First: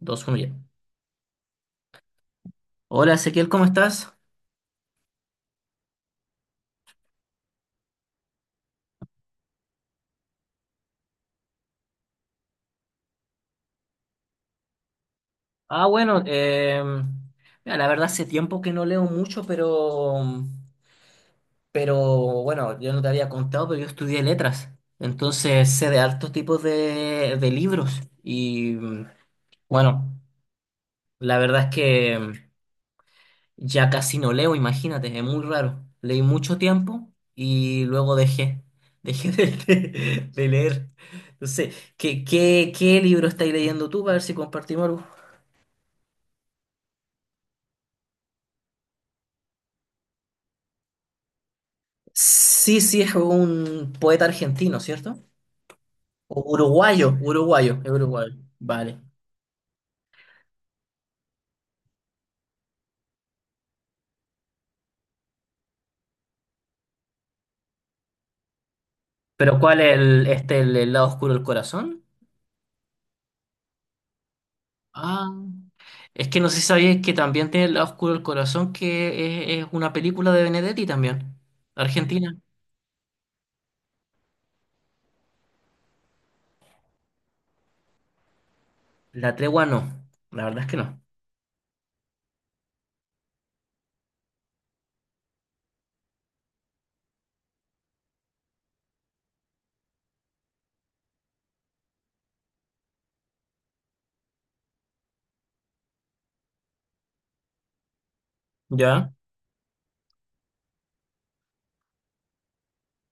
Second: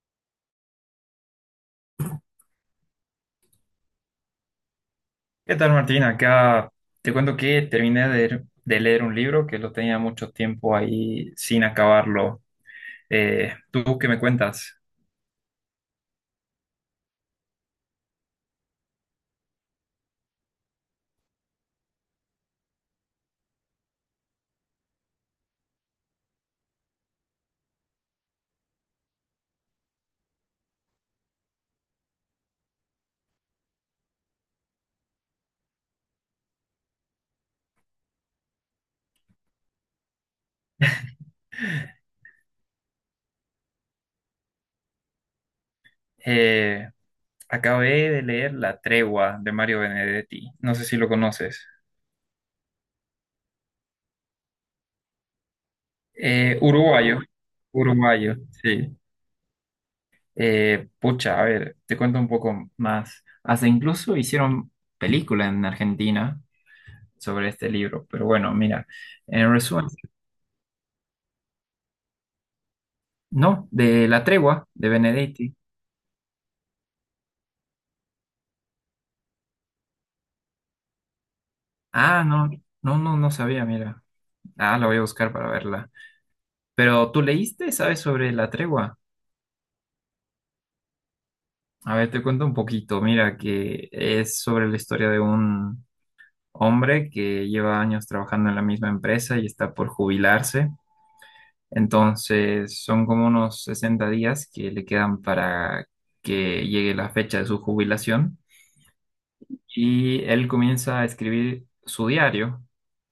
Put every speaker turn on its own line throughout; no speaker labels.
Dos, uno ya. Hola Ezequiel, ¿cómo estás?
¿Qué tal, Martín? Acá te cuento que terminé de leer un libro que lo tenía mucho tiempo ahí sin acabarlo. ¿Tú qué me cuentas?
Ah, bueno, mira, la verdad hace tiempo que no leo mucho, pero bueno, yo no te había contado, pero yo estudié letras, entonces sé de altos tipos de libros y bueno, la verdad es que ya casi no leo, imagínate, es muy raro. Leí mucho tiempo y luego dejé de leer. Entonces, ¿qué libro estáis leyendo tú? Para ver si compartimos algo.
Eh, Acabé de leer La Tregua de Mario Benedetti. No sé si lo conoces.
Sí, sí, es un poeta argentino, ¿cierto? O uruguayo,
Uruguayo.
uruguayo, es uruguayo.
Uruguayo, sí.
Vale.
Pucha, a ver, te cuento un poco más. Hasta incluso hicieron película en Argentina sobre este libro, pero bueno, mira, en
¿Pero cuál
resumen.
es el lado oscuro del corazón?
No, de La Tregua, de
Ah,
Benedetti.
es que no sé si sabías que también tiene el lado oscuro del corazón, que es una película de Benedetti también,
Ah,
Argentina.
no, no, no, no sabía, mira. Ah, la voy a buscar para verla. Pero tú leíste, ¿sabes sobre La Tregua?
La tregua no, la verdad es que no.
A ver, te cuento un poquito. Mira, que es sobre la historia de un hombre que lleva años trabajando en la misma empresa y está por jubilarse. Entonces, son como unos 60 días que le quedan para que llegue la fecha de su jubilación.
¿Ya?
Y él comienza a escribir su diario,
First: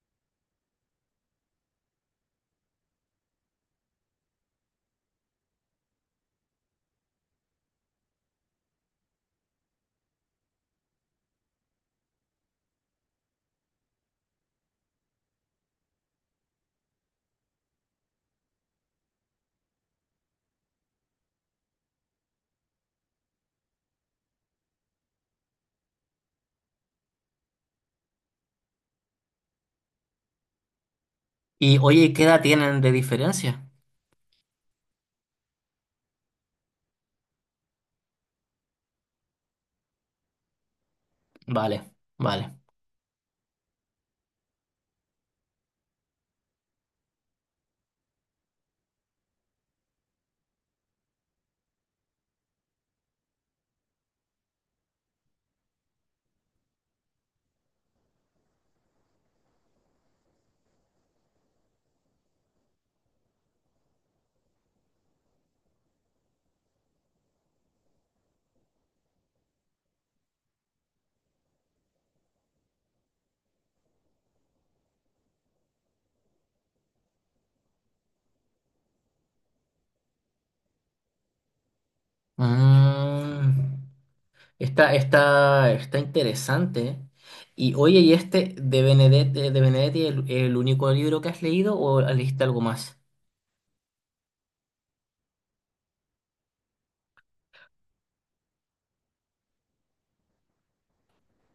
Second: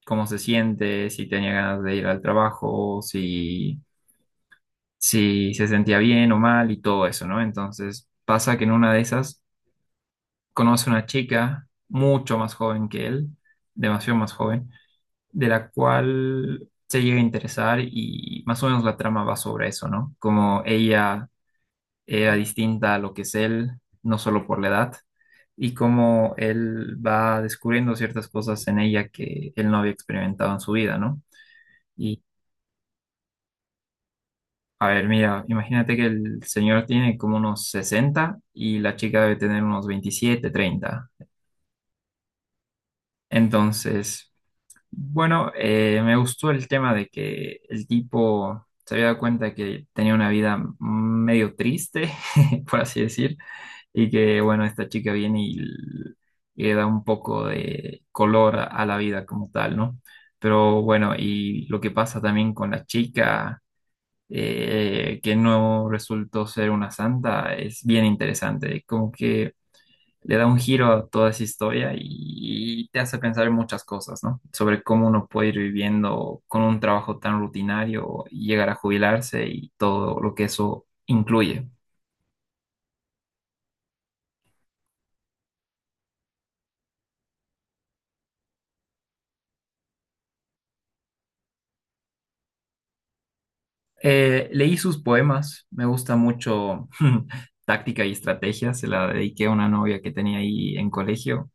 cómo se siente, si tenía ganas de ir al trabajo, si se sentía bien o mal y todo eso, ¿no? Entonces pasa que en una de esas conoce una chica mucho más joven que él, demasiado más joven, de la cual se llega a interesar y más o menos la trama va sobre eso, ¿no? Como ella era distinta a lo que es él, no solo por la edad, y cómo él va descubriendo ciertas cosas en ella que él no había experimentado en su vida, ¿no?
Y oye,
Y,
¿qué edad tienen de diferencia?
a ver, mira, imagínate que el señor tiene como unos 60 y la chica debe tener unos 27 30.
Vale, vale.
Entonces, bueno, me gustó el tema de que el tipo se había dado cuenta que tenía una vida medio triste, por así decir, y que, bueno, esta chica viene y le da un poco de color a la vida como tal, ¿no? Pero bueno, y lo que pasa también con la chica, que no resultó ser una santa, es bien interesante, como que le da un giro a toda esa historia y te hace pensar en muchas cosas, ¿no? Sobre cómo uno puede ir viviendo con un trabajo tan rutinario y llegar a jubilarse y todo lo que eso incluye.
Mm. Está interesante. Y oye, ¿y este de Benedetti el único libro que has leído o leíste algo más?
Leí sus poemas, me gusta mucho Táctica y Estrategia, se la dediqué a una novia que tenía ahí en colegio.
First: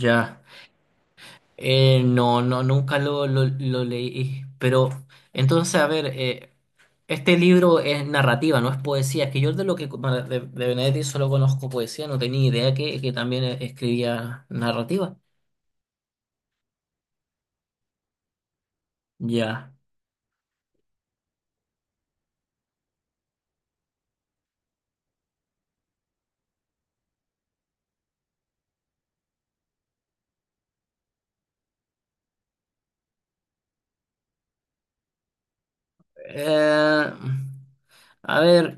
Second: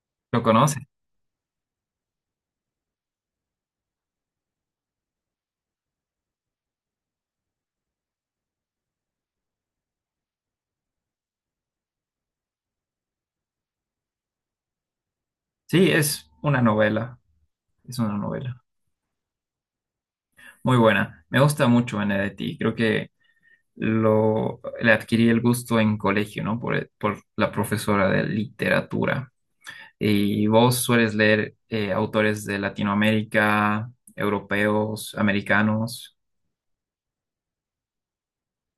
Ya.
¿Lo conoce?
No, no, nunca lo leí. Pero entonces, a ver, este libro es narrativa, no es poesía. Es que yo de lo que bueno, de Benedetti solo conozco poesía, no tenía idea que también escribía narrativa.
Sí, es una novela, es una novela.
Ya.
Muy buena. Me gusta mucho Benedetti. Creo que le adquirí el gusto en colegio, ¿no? Por la profesora de literatura. ¿Y vos sueles leer autores de Latinoamérica, europeos, americanos?
Eh, a ver.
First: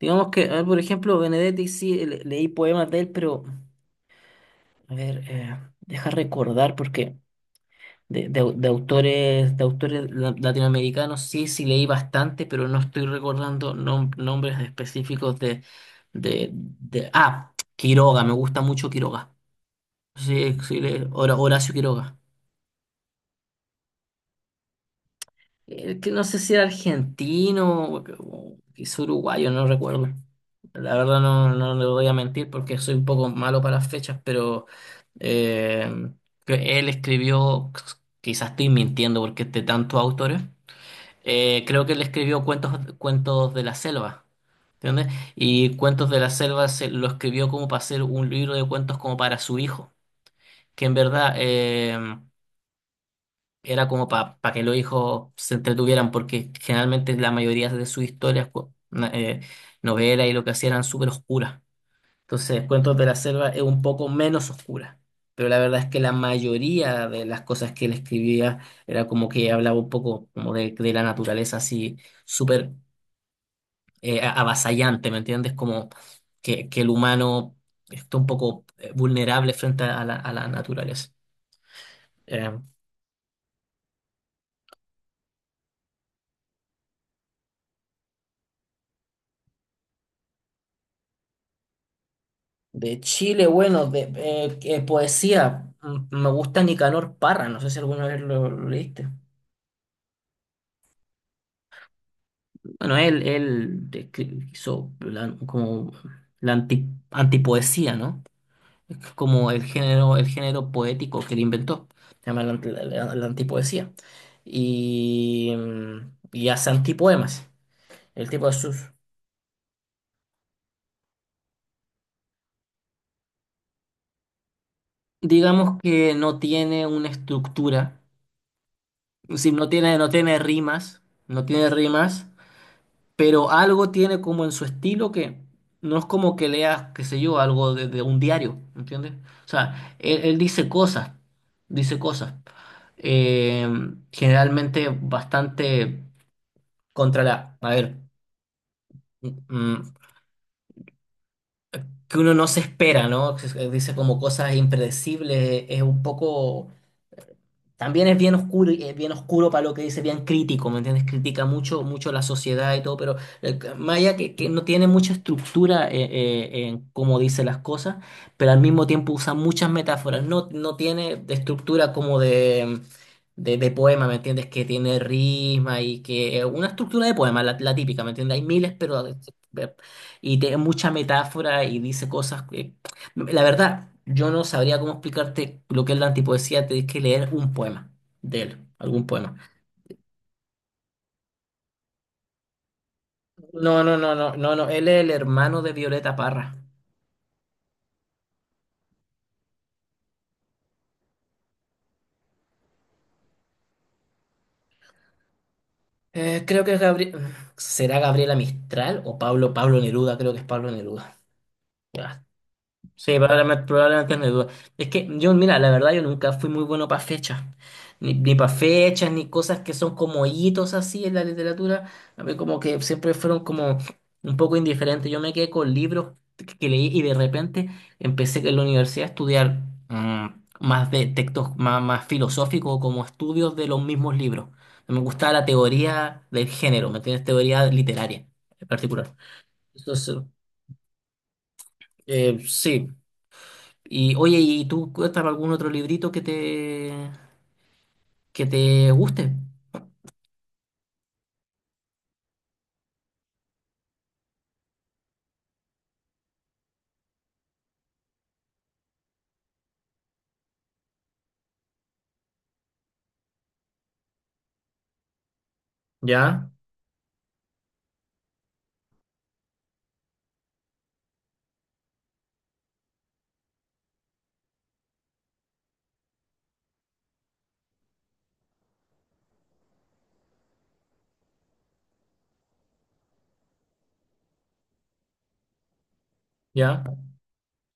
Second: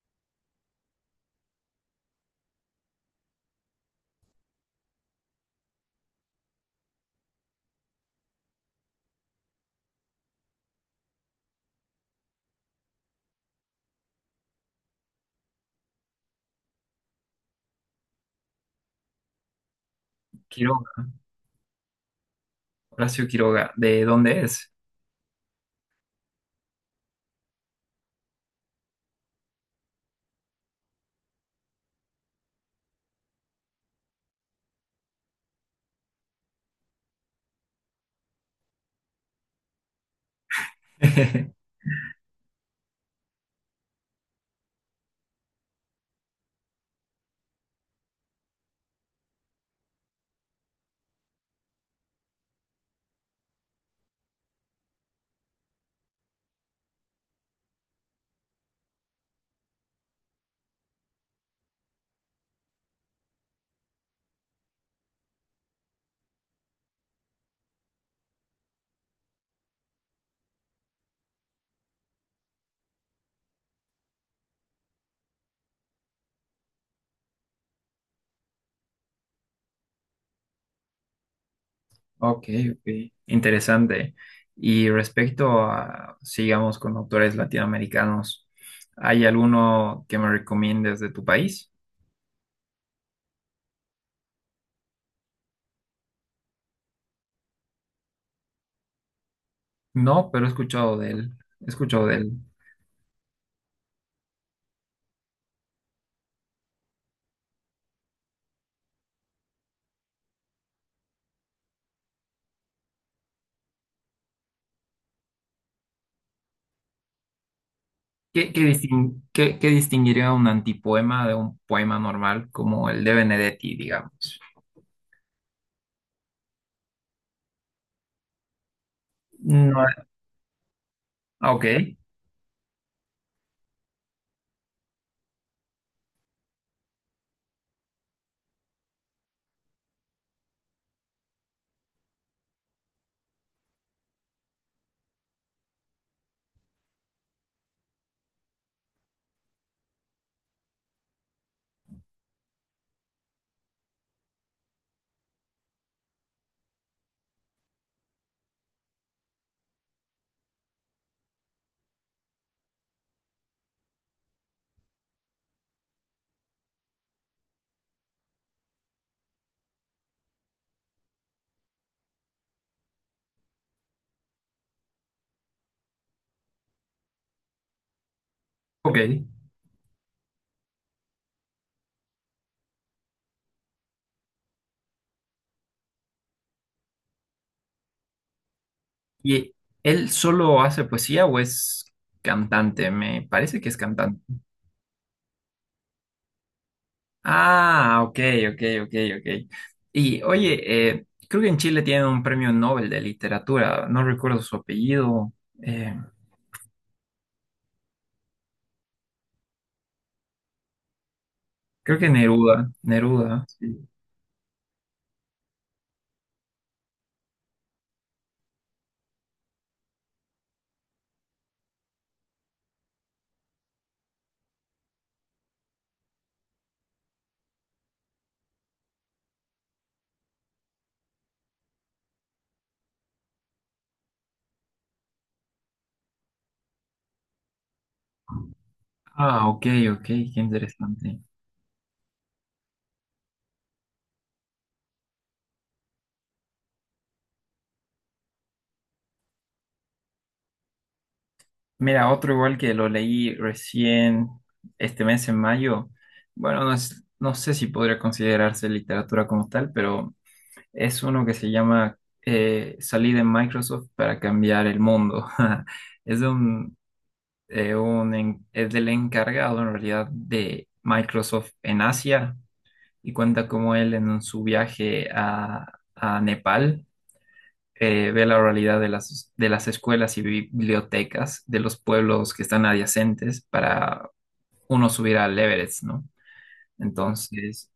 Digamos que, a ver, por ejemplo, Benedetti sí leí poemas de él, pero a ver, deja recordar porque de autores latinoamericanos sí sí leí bastante, pero no estoy recordando nombres específicos ah, Quiroga, me gusta mucho Quiroga. Sí, sí,
Quiroga,
Horacio Quiroga.
Horacio Quiroga, ¿de dónde es?
Que no sé si era argentino o quizá uruguayo, no recuerdo. La verdad no, no le voy a mentir porque soy un poco malo para las fechas, pero eh, que él escribió, quizás estoy mintiendo porque es de tantos autores, creo que él escribió cuentos, cuentos de la selva, ¿entiendes? Y Cuentos de la Selva lo escribió como para hacer un libro de cuentos como para su hijo, que en verdad era como para que los hijos se entretuvieran, porque generalmente la mayoría de sus historias, novelas y lo que hacían eran súper oscuras. Entonces, Cuentos de la Selva es un poco menos oscura, pero la verdad es que la mayoría de las cosas que él escribía era como que hablaba un poco como de la naturaleza así súper avasallante, ¿me entiendes? Como que el humano está un poco vulnerable frente a a la naturaleza.
Ok,
Eh,
ok, interesante. Y respecto a, sigamos con autores latinoamericanos, ¿hay alguno que me recomiendes de tu país?
de Chile, bueno, de que poesía, mm, me gusta Nicanor Parra, no sé si alguna vez lo leíste.
No, pero he escuchado de él, he escuchado de él.
Bueno, hizo antipoesía, ¿no? Es como el género poético que él inventó, se llama la antipoesía. Y, y hace antipoemas. El tipo
¿Qué,
de
qué
sus,
distin- qué- qué distinguiría un antipoema de un poema normal como el de Benedetti, digamos?
digamos que no tiene una estructura, es decir,
No,
no tiene rimas, no
ah, ok,
tiene rimas, pero algo tiene como en su estilo que no es como que leas, qué sé yo, algo de un diario, ¿entiendes? O sea, él dice cosas, eh, generalmente bastante contra la, a ver, mm, mm, que uno no se espera, ¿no? Dice como cosas impredecibles, es un poco también es bien oscuro, y es bien oscuro para lo que dice, bien crítico, ¿me entiendes? Critica mucho, mucho la sociedad y todo, pero Maya que no tiene mucha estructura en cómo dice las cosas, pero al mismo tiempo usa muchas metáforas. No, no tiene de estructura como de poema, ¿me entiendes? Que tiene risma y que, una estructura de poema, la típica, ¿me entiendes? Hay miles,
ok.
pero, y tiene mucha metáfora y dice cosas, la verdad, yo no sabría cómo explicarte lo que es la antipoesía, tenés que leer un poema de él, algún poema.
¿Y él solo hace poesía o es cantante? Me parece que es
No, no, no,
cantante.
no, no, no, él es el hermano de Violeta Parra.
Ah, ok, ok, ok, ok. Y oye, creo que en Chile tienen un premio Nobel de literatura, no recuerdo su apellido, eh,
Creo que es Gabriel, ¿será Gabriela Mistral o Pablo Neruda? Creo que es Pablo Neruda.
creo que Neruda,
Sí,
Neruda.
probablemente,
Sí.
probablemente es mi duda. Es que yo, mira, la verdad yo nunca fui muy bueno para fechas, ni para fechas, ni cosas que son como hitos así en la literatura. A mí como que siempre fueron como un poco indiferentes. Yo me quedé con libros que leí y de repente empecé en la universidad a estudiar mm, más de textos más filosóficos, como estudios de los mismos libros. Me gustaba la teoría del género, ¿me entiendes? Teoría literaria en particular.
Ah, ok, ok,
Entonces,
qué interesante.
sí. Y oye, ¿y tú cuéntame algún otro librito que te guste?
Mira, otro igual que lo leí recién este mes en mayo. Bueno, no, es- no sé si podría considerarse literatura como tal, pero es uno que se llama Salí de Microsoft para cambiar el mundo. Es de
Ya,
un en- es del encargado en realidad de Microsoft en Asia y cuenta cómo él en su viaje a Nepal ve la oralidad de las escuelas y bibliotecas de los pueblos que están adyacentes para uno subir al Everest, ¿no?
ya,
Entonces,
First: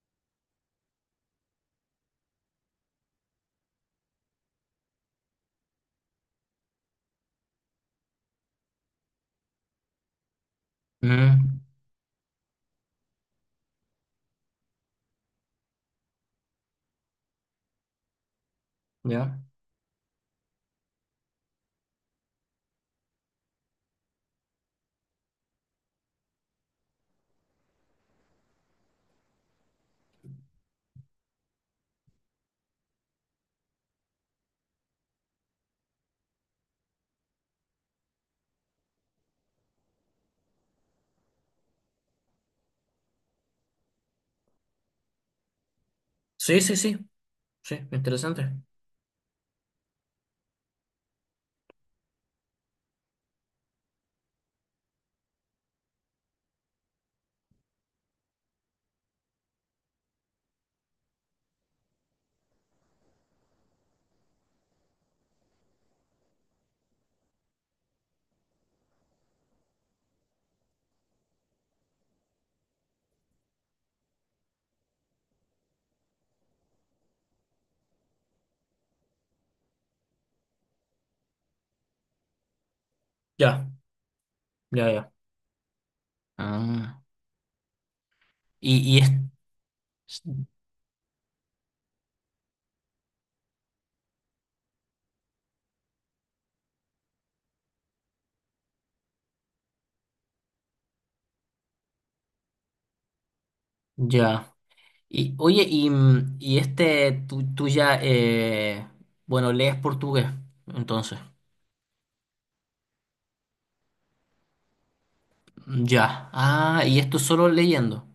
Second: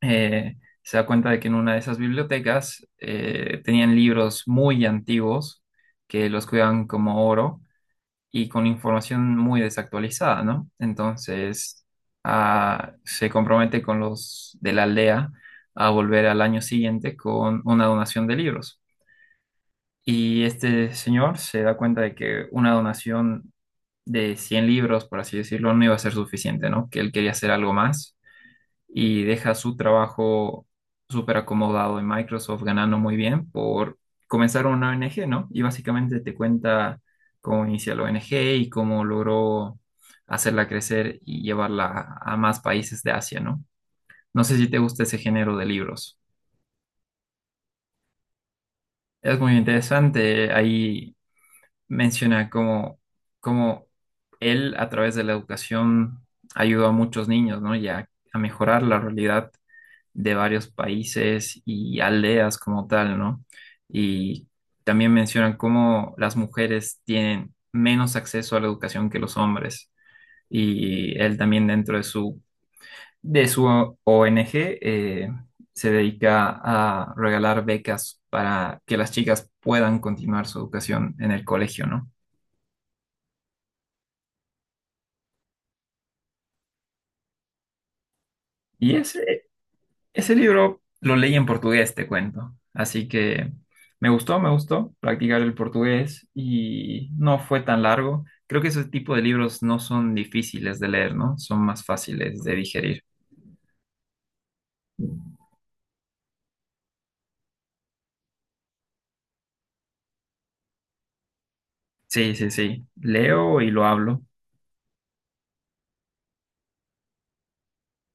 eh, se da cuenta de que en una de esas bibliotecas tenían libros muy antiguos que los cuidaban como oro y con información muy desactualizada, ¿no?
mm,
Entonces, ah, se compromete con los de la aldea a volver al año siguiente con una donación de libros.
ya.
Y este señor se da cuenta de que una donación de 100 libros, por así decirlo, no iba a ser suficiente, ¿no? Que él quería hacer algo más y deja su trabajo súper acomodado en Microsoft, ganando muy bien por comenzar una ONG, ¿no? Y básicamente te cuenta cómo inicia la ONG y cómo logró hacerla crecer y llevarla a más países de Asia, ¿no? No sé si te gusta ese género de libros.
Sí, sí, sí, sí, interesante.
Es muy interesante. Ahí menciona cómo él a través de la educación ayudó a muchos niños, ¿no? Y a mejorar la realidad de varios países y aldeas como tal, ¿no? Y también mencionan cómo las mujeres tienen menos acceso a la educación que los hombres. Y él también dentro de su ONG eh, se dedica a regalar becas para que las chicas puedan continuar su educación en el colegio, ¿no?
Ya, ya, ya, ah.
Y
Y es,
ese libro lo leí en portugués, te cuento. Así que me gustó practicar el portugués y no fue tan largo. Creo que ese tipo de libros no son difíciles de leer, ¿no? Son más fáciles de digerir.
ya. Y oye, y, mm, y este, tú ya, bueno, lees portugués, entonces.
Sí, sí, sí. Leo y lo hablo.
Ya. Ah, y esto solo leyendo.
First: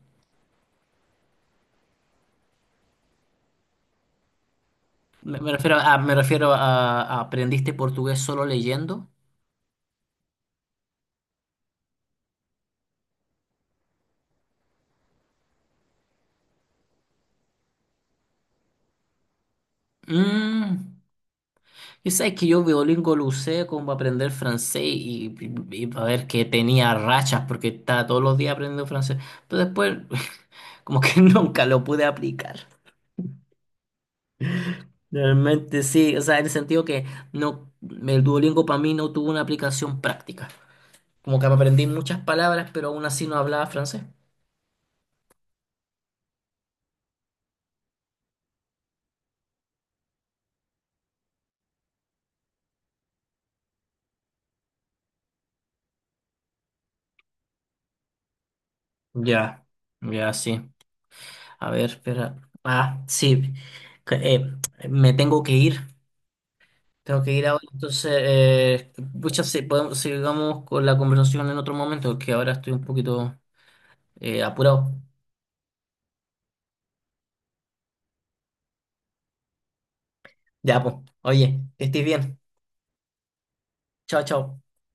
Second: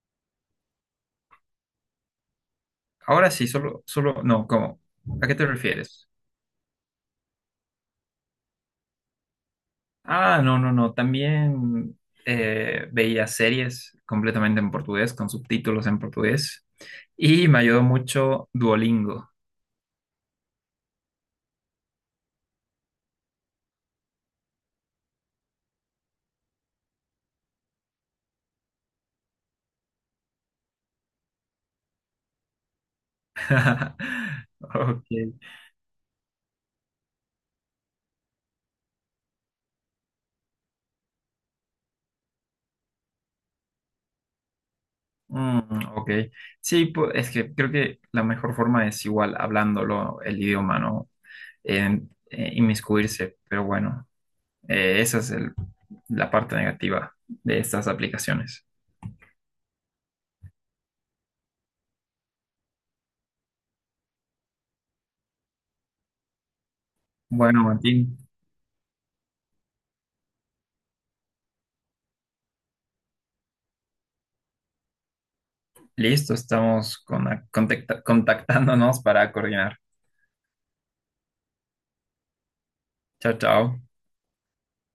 Ahora sí, solo, no, ¿cómo? ¿A qué te
Me refiero a,
refieres?
¿aprendiste portugués solo leyendo?
Ah, no, no, no. También veía series completamente en portugués, con subtítulos en portugués. Y me ayudó mucho Duolingo.
Mm. Y sabes que yo Duolingo lo usé como para aprender francés y para ver que tenía rachas porque estaba todos los días aprendiendo francés. Pero después como que nunca lo pude aplicar.
Ok.
Realmente sí, o sea, en el sentido que no, el Duolingo para mí no tuvo una aplicación práctica. Como que aprendí muchas palabras, pero aún así no hablaba francés.
Mm, ok. Sí, es que creo que la mejor forma es igual hablándolo el idioma, ¿no? Inmiscuirse, pero bueno, esa es la parte negativa de estas aplicaciones.
Ya, ya sí. A ver, espera. Ah, sí. Que, me tengo que ir. Tengo que ir ahora,
Bueno,
entonces,
Martín,
pucha, sí, podemos, sigamos con la conversación en otro momento, que ahora estoy un poquito apurado.
listo, estamos contactándonos para coordinar.
Ya, pues, oye, que estés bien.
Chao, chao.
Chao, chao.